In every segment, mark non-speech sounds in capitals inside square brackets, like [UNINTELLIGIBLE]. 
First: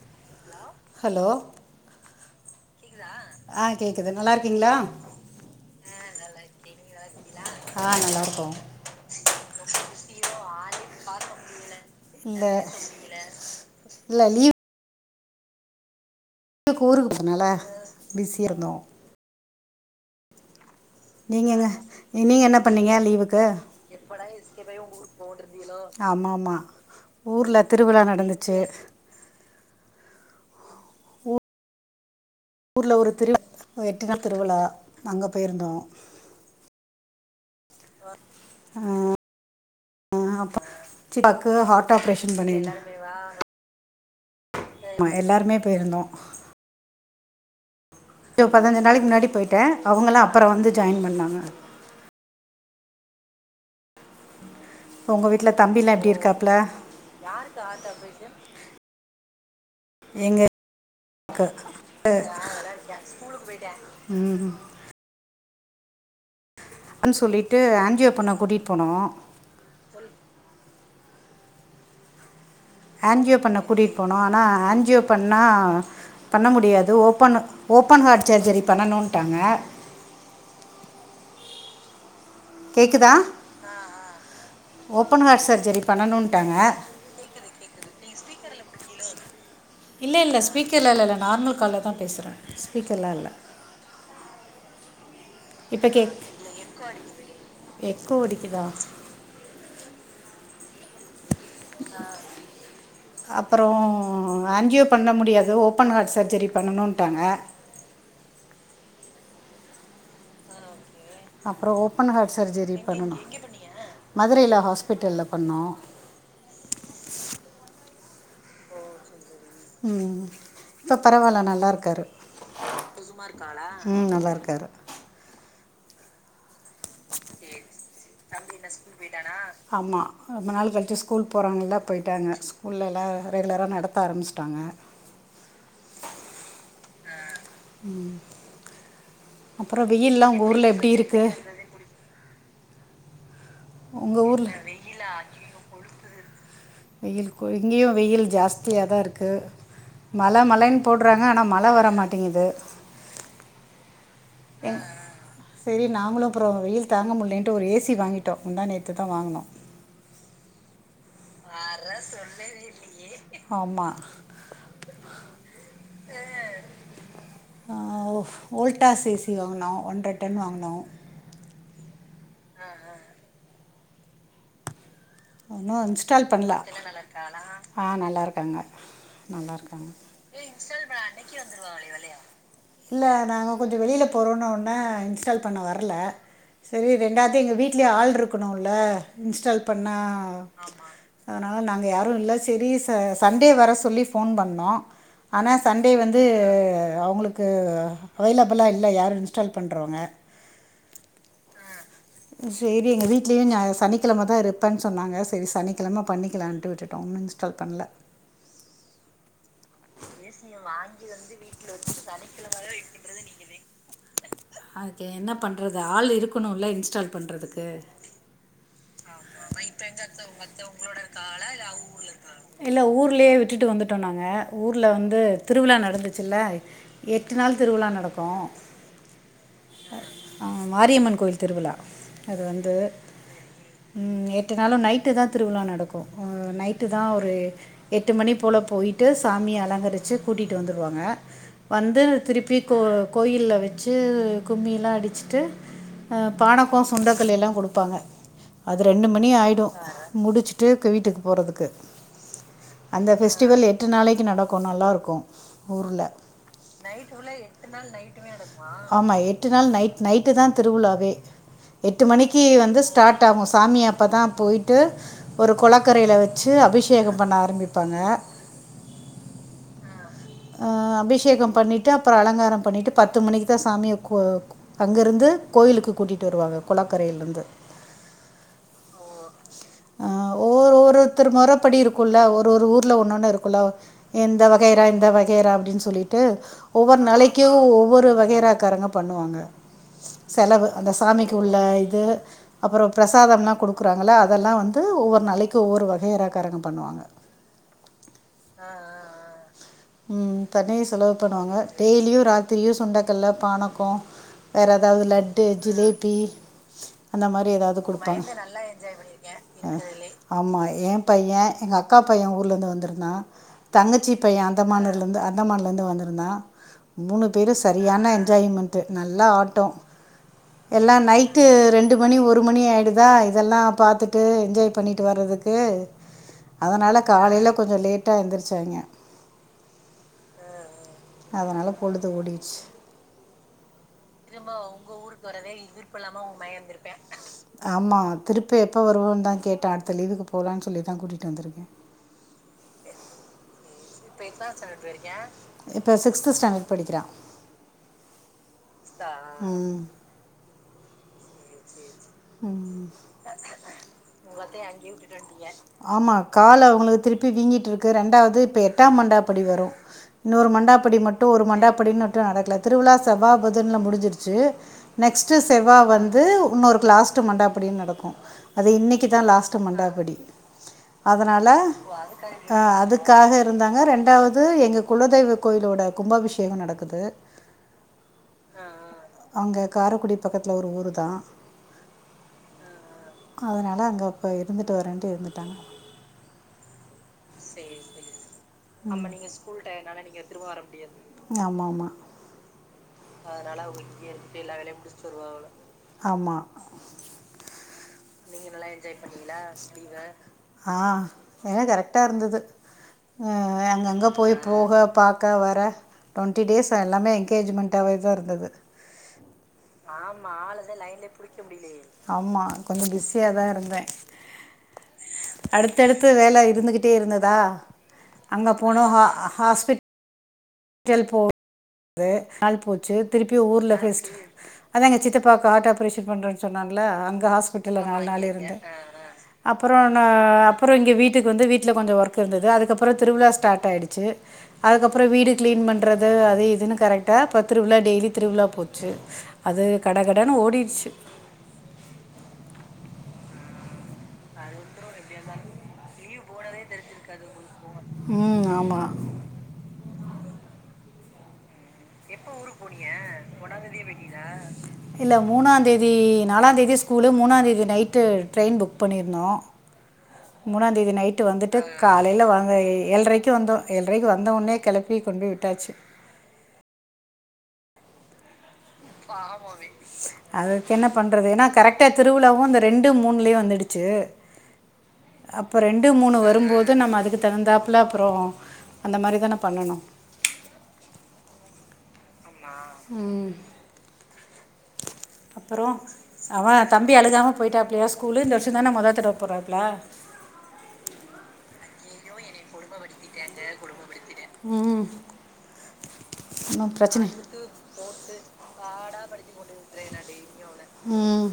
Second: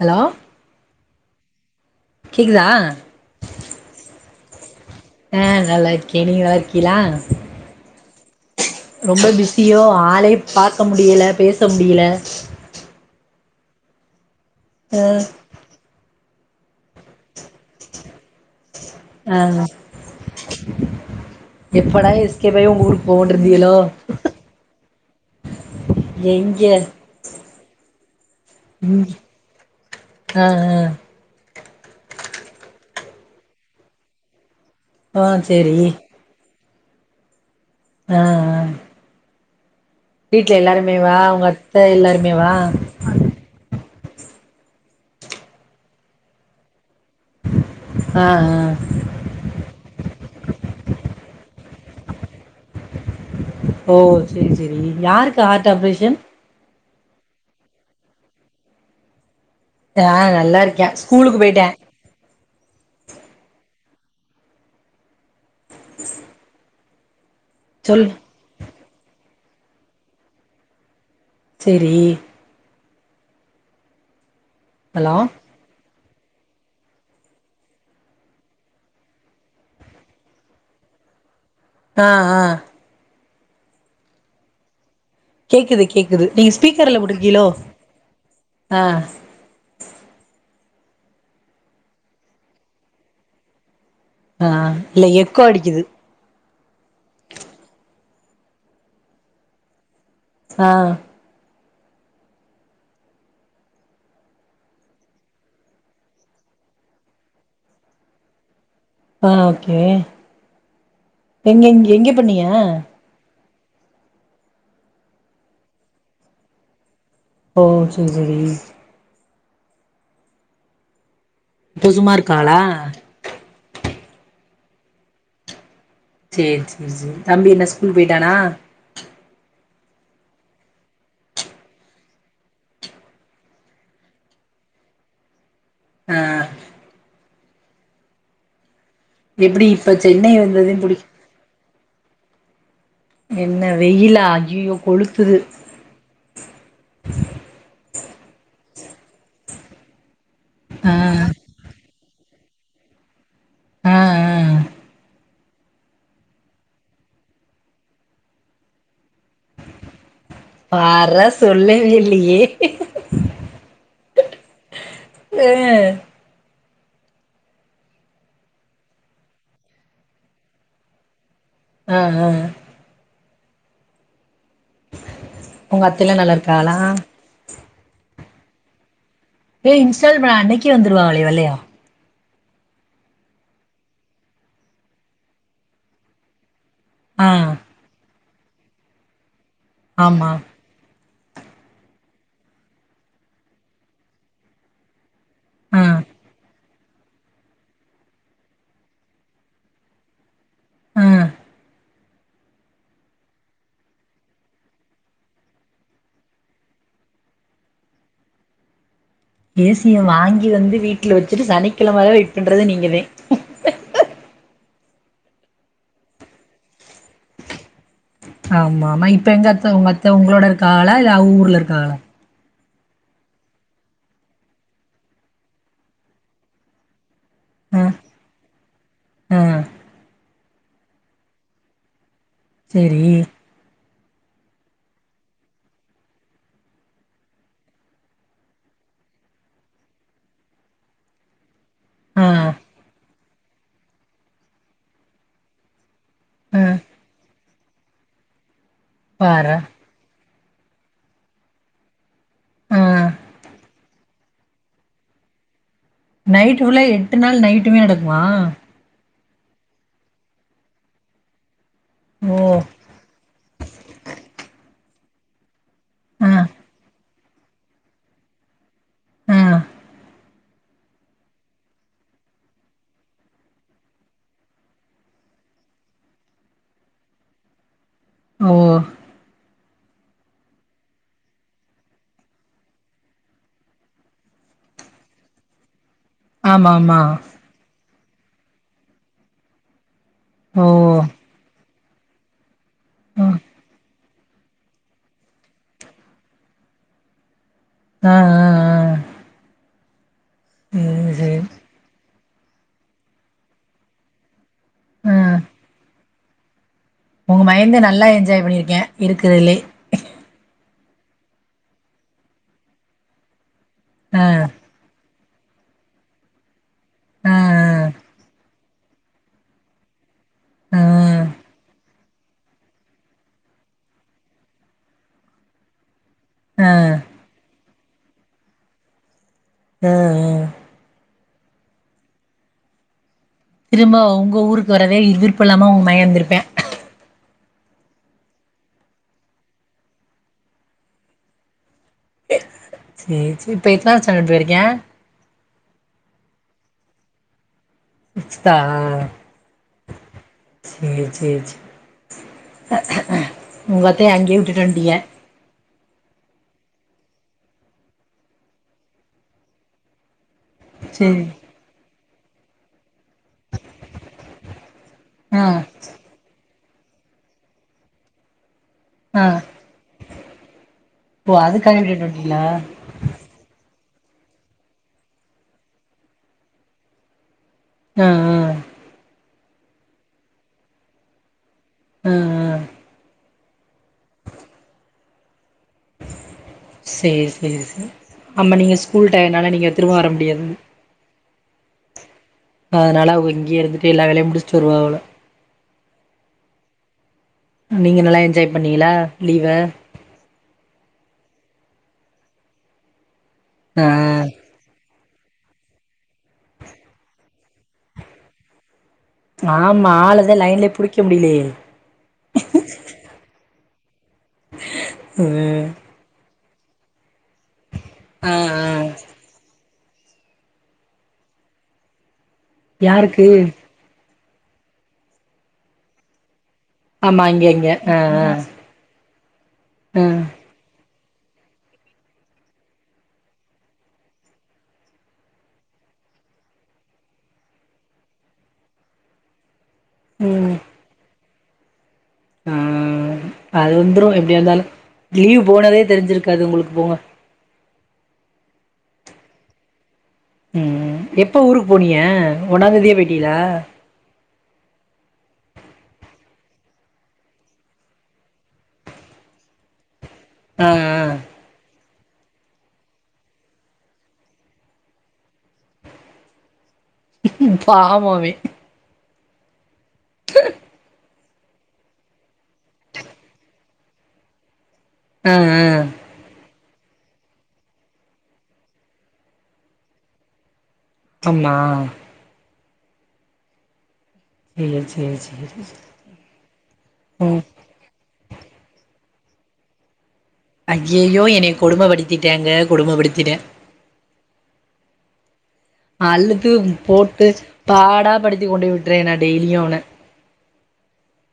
Hello hello கேக்குதா ஆ கேக்குது நல்லா இருக்கீங்ளா ஆ நல்லா இருக்கே நீங்க நல்லா இருக்கீலா அப்றோ ரொம்ப பிஸியோ ஆளே பாக்க முடியில பேச முடியில இல்ல ஆஹ் லீவுக்கு ஊருக்கு போனேல பிஸியா இருந்தோ ஆஹ் நீங்கங்க எப்படா நீங்கள் என்ன எஸ்கேப்பாய் ஒங்க பண்ணீங்க ஊருக்கு போவோன் இருந்தீங்கலோ [UNINTELLIGIBLE] ஆமா மா ஊர்ல திருவிழா நட சேர் ஆஹ் ஆஹ் ஊர்ல ஒரு திருட் எட்டு நாள் திருவுழா அங்க ஆ பொய்ருந்தோ சேரி ஆ வீட்ல எல்லாருமே வா உங்க சிப்பாக்கு அத்த ஹார்ட் எல்லாருமே ஆப்ரேஷன் வா பண்ணியிருந்தேன் ஆமா எல்லாருமே பெயிருந்தோ ஆ சோ ஆ பதினஞ்சு நாளைக்கு முன்னாடி பொயிட்டே அவங்கலா அப்றோ வந்து ஜாயின் பண்ணாங்க ஓ சேரி சேரி ம் உங்கள் யாருக்கு வீட்டில் ஹார்ட் தம்பிலாம் எப்படி ஆப்ரேஷன் இருக்காப்புல ஆ நல்லாருக்கே ஸ்கூலுக்கு எங்கள் போயிட்டே ம் ம் சொல்லி ட்டு சொல்லு ஆஞ்சியோ பண்ண கூட்டிட் போனோ செரி ஆன்ஜியோ பண்ண கூட்டிட்டு போனோ ஆனா ஆன்ஜியோ ஹலோ பண்ணா பண்ண முடியாது ஓபன் ஓபன் ஹார்ட் சர்ஜரி பண்ணணுன்ட்டாங்க ஆ ஆ கேக்குதா சர்ஜரி கேக்குது கேக்குது நீங்க பண்ணணுன்ட்டாங்க ஸ்பீக்கர்ல போட்டுருக்கிகளோ ஆ ஸ்பீக்கர்லாம் இல்லை இல்லை நார்மல் கால்ல தான் பேசறேன் ஸ்பீக்கர்லாம் இல்லை ஆ இல்ல அடிக்குது இப்ப கேக் எக்கோ அடிக்குதா ஆ அப்புறம் ஆன்ஜியோ பண்ண முடியாது ஓப்பன் ஹார்ட் சர்ஜரி பண்ணணும்ட்டாங்க ஆ ஓகே எங்க அப்புறம் எங் எங்க ஓப்பன் ஹார்ட் பண்ணீங்க சர்ஜரி பண்ணனும் மதுரையில ஹாஸ்பிட்டல்ல பண்ணோம் சரி ம் பரவாயில்ல நல்லா இப்ப இருக்காரு சும்மா இருக்காளா ம் நல்லாயிருக்கார் சேரி தம்பி என்ன ஸ்கூல் போய்டானா ஆமா ரொம்ப நாள் கழிச்சு ஸ்கூல் போறாங்கல்ல போயிட்டாங்க ஸ்கூல்ல எல்லாம் ரெகுலரா நடத்த ஆரம்பிச்சிட்டாங்க அ ம் எப்புடி இப்ப சென்னை வந்ததுதே புடி இருக்குது உங்க வெயிலா ஊர்ல ஐயையோ கொளுத்துது வெயில் கொளு இங்கயு வெயில் ஜாஸ்தி ச்தியதா இருக்கு மழை மலைன்னு ஆ போடுறாங்க ஆனால் மழை வர மாட் ட்டிங்குது ஆ என் சேரி நாங்களு அப்புறோ வெயில் தாங்க முட்லேன்ட்டு ஒரு ஏ சி வாங்கிட்டோ முந்தா நேத்துதா வாங்குனோ [UNINTELLIGIBLE] ர சொல்லவே இல்லையே ஆமாம் ஆ ஆ ஆ ஓ ஓல்டாஸ் ஏ சி வாங்குனோ ஒன்ற டன் வாங்குனோ ஆ ஆ ஒன்னு உங்க அத்தல்லா இன்ஸ்டால் நல்லா பண்ல இருக்காகளா ஆ நல்லாருக்காங்க நல்லா ஏ இருக்காங்க இன்ஸ்டால் பண்ண அன்னைக்கே வந்துருவாகளே வெள்ளையா இல்ல நாங்க கொஞ்சோ வெளியில போறோன்னோனே இன்ஸ்டால் பண்ண வர்ல செரி ஆ ரெண்டாது எங்க வீட்லயு ஆள்ட்ருக் க்குணுல்ல இன்ஸ்டால் ஆமா அதனால நாங்க யாரூ இல்ல செரி ச சண்டே வர சொல்லி ஃபோன் பண்ணோ ஆனா ஆ சண்டே வந்து அ அவுங்களுக்கு அவைலபிளா இல்ல யாரூ இன்ஸ்டால் பண்றவுங்க ம் ம் சேரி எங்க வீட்லயு நியா சனிக்கிழமதா இருப்பேன்னு சொன்னாங்க செரி சனிக்கிழம பண்ணிக்கலான்ட்டு விட்டுட்டோ இன்னு இன்ஸ்டால் பண்ல ஏ சிய வாங்கி வந்து வீட்ல வச்சுட்டு சனிக்கிழம வர வெயிட் பண்றது நீங்கதே ஓகே என்ன பண்ணுறது ஆள் இருக்குணுல்ல இன்ஸ்டால் பண்றதுக்கு ஆமா ஆமா இப்ப எங்கத்த உங்க அத்த உங்களோட இருக்காகளா இல்ல அவுங்க ஊர்ல இருக்காகளா இல்ல ஊர்லயே விட்டுட்டு வந்துட்டோ நாங்க ஊர்ல வந்து திருவிழா நடந்துச்சுல்ல எட்டு நாள் ஆ திருவிழா நடக்கூ ஆ அ மாரியம்மன் கோயில் திருவிழா அது வந்து செரி ம் எட்டு நாளு நைட்டுதா திருவிழா நடக்கூ ம் நைட்டுதா ஒரு எட்டு மணி போல போயிட்டு ஸ் சாமிய அலங்கரிச்சு கூட்டிட்டு வந்துருவாங்க வந்து ஆ திருப்பி கோ கோயில்ல வெச்சு கும்மியெல்லா அடிச்சுட்டு அ ஆ பானக்கோ சுண்டக்கல்லை எல்லா குடுக் ப்பாங்க அது ரெண்டு மணி பார்றா ஆயிடூ முடிச்சு ட்டு வீட்டுக்கு போறதுக்கு ஆ அந்த ஃபெஸ்டிவல் எ ட்டு நாளைக்கு நடக்கு நல்லாருக்கும் ஊர்ல நைட்டு ஃபுல்லா எட்டு நாள் நைட்டுமே நடக்குமா? ஆமா எட் ட்டுநாள் நைட் நைட்டு தா திருவிழாவே எட்டு ஓ மணிக்கி வந்து ஸ்டார்ட் ஆகு சாமி அப்பதா போய்ட் ட்டு ஒரு கொளக்கரைல ஆ வச்சி அபிஷேகம் பண்ண ஆரம்பிப்பாங்க ஆ அ அபிஷேகம் பண்ணிட்டு அப்பறோ அலங்காரம் பண்ணிட்டு பத்து மணிக்கு தா சாமிய கு அங்கருந்து கோயிலுக்கு கூட்டிட்டு வருவாங்க கொளக்கரையிலருந்து ஓ ஆ ஓ ஒருத்தர் முறப்படிருக்குல்ல ஒரு ஒரு ஊர்ல ஒன்னொன்னு இருக் குல்ல எந்த வகைரா எந்த வகைரா அப்டின் சொல்லிட் டு ஆமாமா ஒவ்வொரு நாளிக்கு ஒவ்வொரு வ கேராக்காரங்க பண்ணுவாங்க ஓ செலவு அந்த சாமிக்கு உள்ள து அப்புறோ ஆ பிரசாதம்னா குடுக்குறாங் னால அதெல்லா வந்து ஒவ்வொர் நாளிக்கு ஒவ்வொரு வகையராகாரங்க பண்ணுவாங்க ஆ ஆ ஆ ஆ ம் ஆ தனியா சேரி செலவு சேரி பண்ணுவாங்க டெய்லியு ரா தியு சுண்டக்கல்ல பானக்கோ வேற ஏதாவது ஆ லட்டு ஜிலேப் பி அந்த உங்க மாரி மயந்த ஏதாவது நல்லா குடுப்பாங் என்ஜாய் பண்ணிருக்கே இருக்கறதுலே ஆமா ஏ பையெ எங்க அக்கா பையெ ஊர்லந்து வந்திருந்தா தங்கச்சி பையே ஆ. லருந்து அந்தமான்லருந்து வந்திருந்தா மூணு ஆ பேரு சரியான ன்ஜாய்மெண்ட்டு நல்லா ஆட்டோ ஆ ஆ எல்லா நைட்டு ரெண்டு மணி ஒரு மணி ஆயிடுதா இதெல்லா பாத்துட்டு என்ஜாய் பண்ணிட்டு வறதுக்கு ஆ அதனால காலைல கொஞ்சோ லேட்டா எந்திர்ச்சாய்ங்க ஆ ஆ அதனால பொழுது ஓடிருச்சு திரும்ப உங்க ஊருக்கு வரதே இவிர்ப்பு இல்லாமயே உங் மகே இருந்திருப்பியா ஆமா திருப்பி எப்ப வருவோன் தா கேட்டா அடுத்த லீவுக்கு போலான் சொல்லிதா கூட்டிட்டு வந்திருக்கே சேர் சேரி இப்ப எத்னாத் ஸ்டாண்டட் போயிருக்கா இப்போ சிக்ஸ்த்து ஸ்டாண்டர்ட் படிக்கிறா சிக்ஸ்த்தா சேர் சேர் சே ம் அங்கேயே விட்டுட்டு வந்ட்டீங்க ஆமா காலு அவுங்களுக் திருப்பி வீங்கிட்ருக்கு ரெண்டாவ்து இப்ப எட்டாம் மண்டாப்படி வரு இன்னோரு மண்டாப்படி மட்டு சேரி ஒரு மண்டாப்படின்னு ட்ரு நடக்கல திருவிழா செவ்வா புதன்ல முடிஞ்சிருச்சு நெக்ஸ்ட் ஆ செவ்வா வந்து உன்னோரு லாஸ்ட்டு மண்ட அப்படி நடக்கு அது இன்னிக்கு தா ஆ லாஸ்ட்டு மண்டாபிடி ஓ அதனால அதுக்காக விட்டுட்டு வந்ட்டீங்களா அ அதுக்காக இருந்தாங்க ரெண் ரெண்டாவது எங்க குலதெய்வ கோயிலோட கும்பாபிஷேகோ நடக்குது ம்‌ ம் அங்க காரக்குடி பக்கத்துல ஒரு ஊரு தா ம் ம் அதுனால அங்க இப்ப இருந்துட்டு வரேன்ட்டு இருந்துட்டாங்க சேர் சேரி சார் ஆம்மா நீங்க ஸ்கூல் டயனால நீங்க திரும்போ வர முடியாது ஆமாமா அதனால அவ இங்கேயே இருந்துட்டு எல்லா வேலையு முடிச்சுட்டு வருவா போல ஆமா நீங்க நல்லா என்ஜாய் பண்ணீங்களா லீவ வேல கரெக்ட்டா இருந்துது அ அங்கங்க ஆ போய் போக பாக் க வர டுவண்ட்டி டேஸ் எல்லாமே என்கேஜ்மெண்டாவே தா இருந்தது ஆமா ஆளதா லைன்லயே புடிக்க முடியலையே ஆம்மா கொஞ்சோ பிஸியா தா இருந் தே ம் அடுத்தடுத்து வேல இருந்து கிட்டே இருந்த தா ஆ அங்க ஆ போனோ ஹா அ ஹாஸ்பிட் டல் போ து நாள் போச்சு யாருக்கு திருப்பியு ஊர்ல ஃபெஸ்ட் அதா எங்க சித்தப்பாவ்க்கு ஆட் ஆப்ரேஷன் பண்றாங் சொன்னாங்களா அங்க ஆமா இங்க இங்க ஹாஸ்பிட்டல்ல ஆ நால் ஆ நாள் இருந்தே அப்புறம் நா ஆ அப்புறம் இங்க வீட் சித்திக்கு வந்து வீட்ல கொஞ்சம் ஒர்க் இருந்துது அதுக்கப்புறம் திருவிழா ஸ்டார்ட் ஆயிடுச்சு அதுக்கப்புற வீடு கிளீன் பண்றது அது இதுன்னு கரெக்டா பத்துருவுல டெய்லி திருவிழா போச்சு அது கடகடன்னு ம் ஓடிடுச்சு. ஆ அது வத்ரு எப்டியாருந்தாலு லீவ் போனதே தெரிஞ்சிருக்காது உங்களுக்கு போங்க ம் ஆமா ம் எப்ப ஊருக் போனீயே ஒண்ணா தேதியே போய்டியலா இல்ல மூணாந்தேதி நாலாந்தேதியே ஸ்கூலு மூணாந்தேதி நைட்டு ட்ரெயின் புக் பண்ணிருந்தோ மூணா ஆ தேதி நைட்டு ஆ வந்துட்டு காலையில வாங்க எ ஏழ்றைக்கு வந்தோ ஏழ்றைக்கு வந்தவோனே கெளப்பி கொண்டு போய் விட்டாச்சி பாவோ அவே பாவோ அவே அதுக் என்ன பண் பண்றது ஏனா கரெக்டா திருவிழாவு அந்த ரெண்டு மூண்லயு வந்துடுச்சி ஆ அப்ப ஆ ரெண்டு மூணு வரும்போத் கு நம்ம அதுக்கு தகுந்தாப்ல அப்றோ அந்த மாரி தான பண்ணனு அம்மா ம் சேரி சேரி அப்பறோ சேரி அவ தம்பி அழுகாம ம் போயிட்டாப்லயா ஸ்கூலு இல்ல மட்டு தானா மொத தடவ போறாப்ல ஐயய்யோ என்னய கொடும படித் த்திட்டாங்க கொடும படுத்திட்டே ம் அழுத்து ஒன்றும் பிரச்சனை போட்டு பாடா படித்தி கொண்டு போய் விட்றேன் நான் டெய்லியும் அவன ம்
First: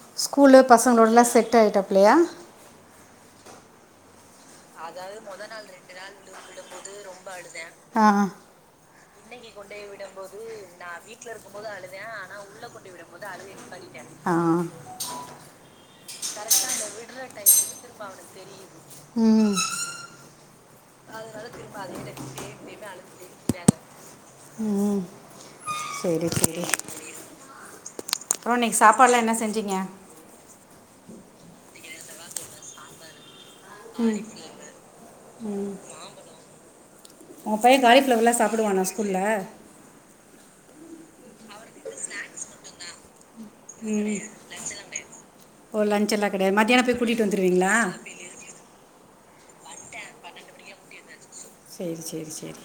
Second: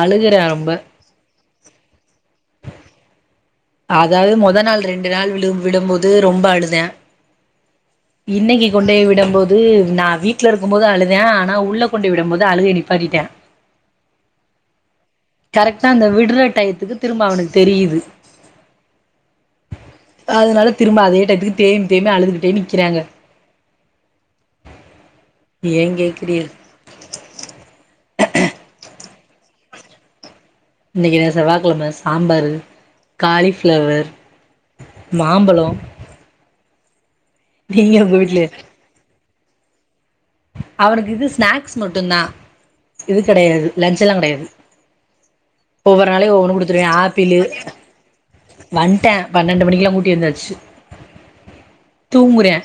அழுகுறே ஸ்கூலு ரொம்ப பசங்களோட எல்லாம் செட் ஆயிட்டா ப்ளயா [UNINTELLIGIBLE] அதாவது மொத நாள் ரெண்டு நாள் விடும் விடும்போது ரொம்ப அழுதே இன்னைக்கி கொண்டே இன்னைக்கி கொண்டைய் விடம் போது நா அழுதே வீட்ல ஆனா இருக்கும்போது உள்ள அழுதே கொண்டு ஆனா விடும்போது உள்ள அழுகைய கொண்டு போய் விடம் நிப்பாட்டிட்டே போது அழுகய நிப்பாட்டிட்டே கரெக்டா அந்த விடுற கரெக்ட்டா அந்த டயத்துக்கு விட்ற திரும்ப அவனுக்கு டைம்முக்கு தெரியுது திரும்ப அவனுக்கு தெரியுது அதனால அதனால திரும்ப அதே டயத்துக்கே க்கிறாங்க ம் செரி செரி அப்றோ நீ சாப் ப்பலா என்ன செஞ்சீங்க இன்னைக்கு தே செவ்வாகெழம சாம்பாரு காலி ஃப்ளவர் மாம்பலோ உங்க பைய காலி ஃபிளவர்ல்லா சாப்புடுவானா ஸ்கூல்ல அவனுக்கு இது ஸ்நாக்ஸ் மட்டுந் தா இது கிடையாது லன்ச்சல்லா ம் கிடையாது ஓ ஒவ்வொரு லஞ்ச் எல்லாம் நாளையும் ஒவ்வொன்று கிடையாது கொடுத்துருவே மத்தியானம் போய் கூட்டிகிட்டு ஆப்பிளு வந்துடுவீங்களா வந்டா பன்னெண்டு மணிக்கெல்லா கூட்டி வந்தாச்சு சரி சரி தூங்குறயா‌ சரி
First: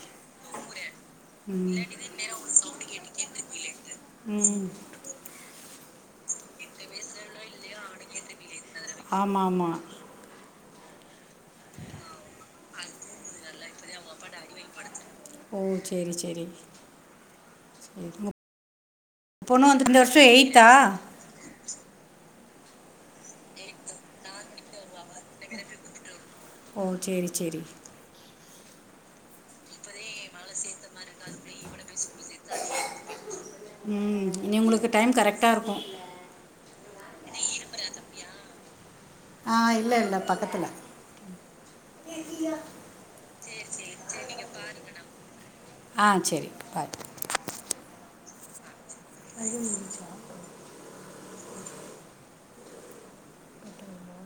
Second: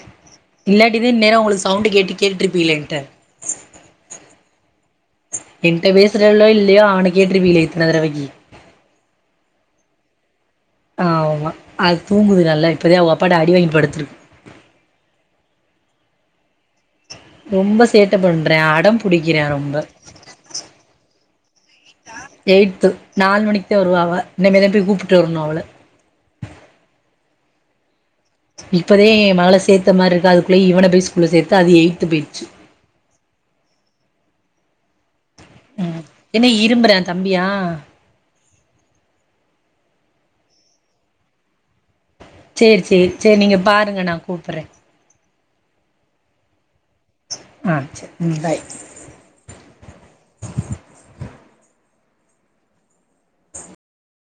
இல்லாட்டிதா இந்நேர உங்களுக்கு சவுண்ட் ம் கேட்டு கேட் ட்ட உம் என்ட்ட பேசுறல்லோ இல்லையோ அவன கேட்டிருப்பீ இத்தனை தடவைக ஆமா ஆமா ஆமா அது தூங்குது நல்லா இப்பதா அவங்க அப்பாட அடிவாங்கிட்டு படுத்த ஓ சேரி சேரி ரொம்ப சேட்டை பண்றே அடம் புடிக்கிறயா பொண்ணு ரொம்ப வந்து இந்த வருஷம் எயித்தா எயி்த்து நாலு மணிக்கு தா வருவா அவ இனிமேதா போய் கூப்பிட்டு வரணு அவள ஓ சேரி சேரி இப்பதே மகள சேர்த்த மாரி இருக்கு அதுக்குள்ள இவன ஸ்கூல்ல சேர்த்து அது எயி்த்து போய்டிச்சு உம் இனி உங்களுக்கு டைம் கரெக்ட் உம் என்னா இரும்புறா தம்பியா ஆஹ் இல்ல இல்ல பக்கத்துல செரி செரி செரி நீங்க பாருங்க நா கூப்பிறே ஆஹ் செரி [UNINTELLIGIBLE] பாரு ஆ சேர் [UNINTELLIGIBLE] பாய் [INAUDIBLE]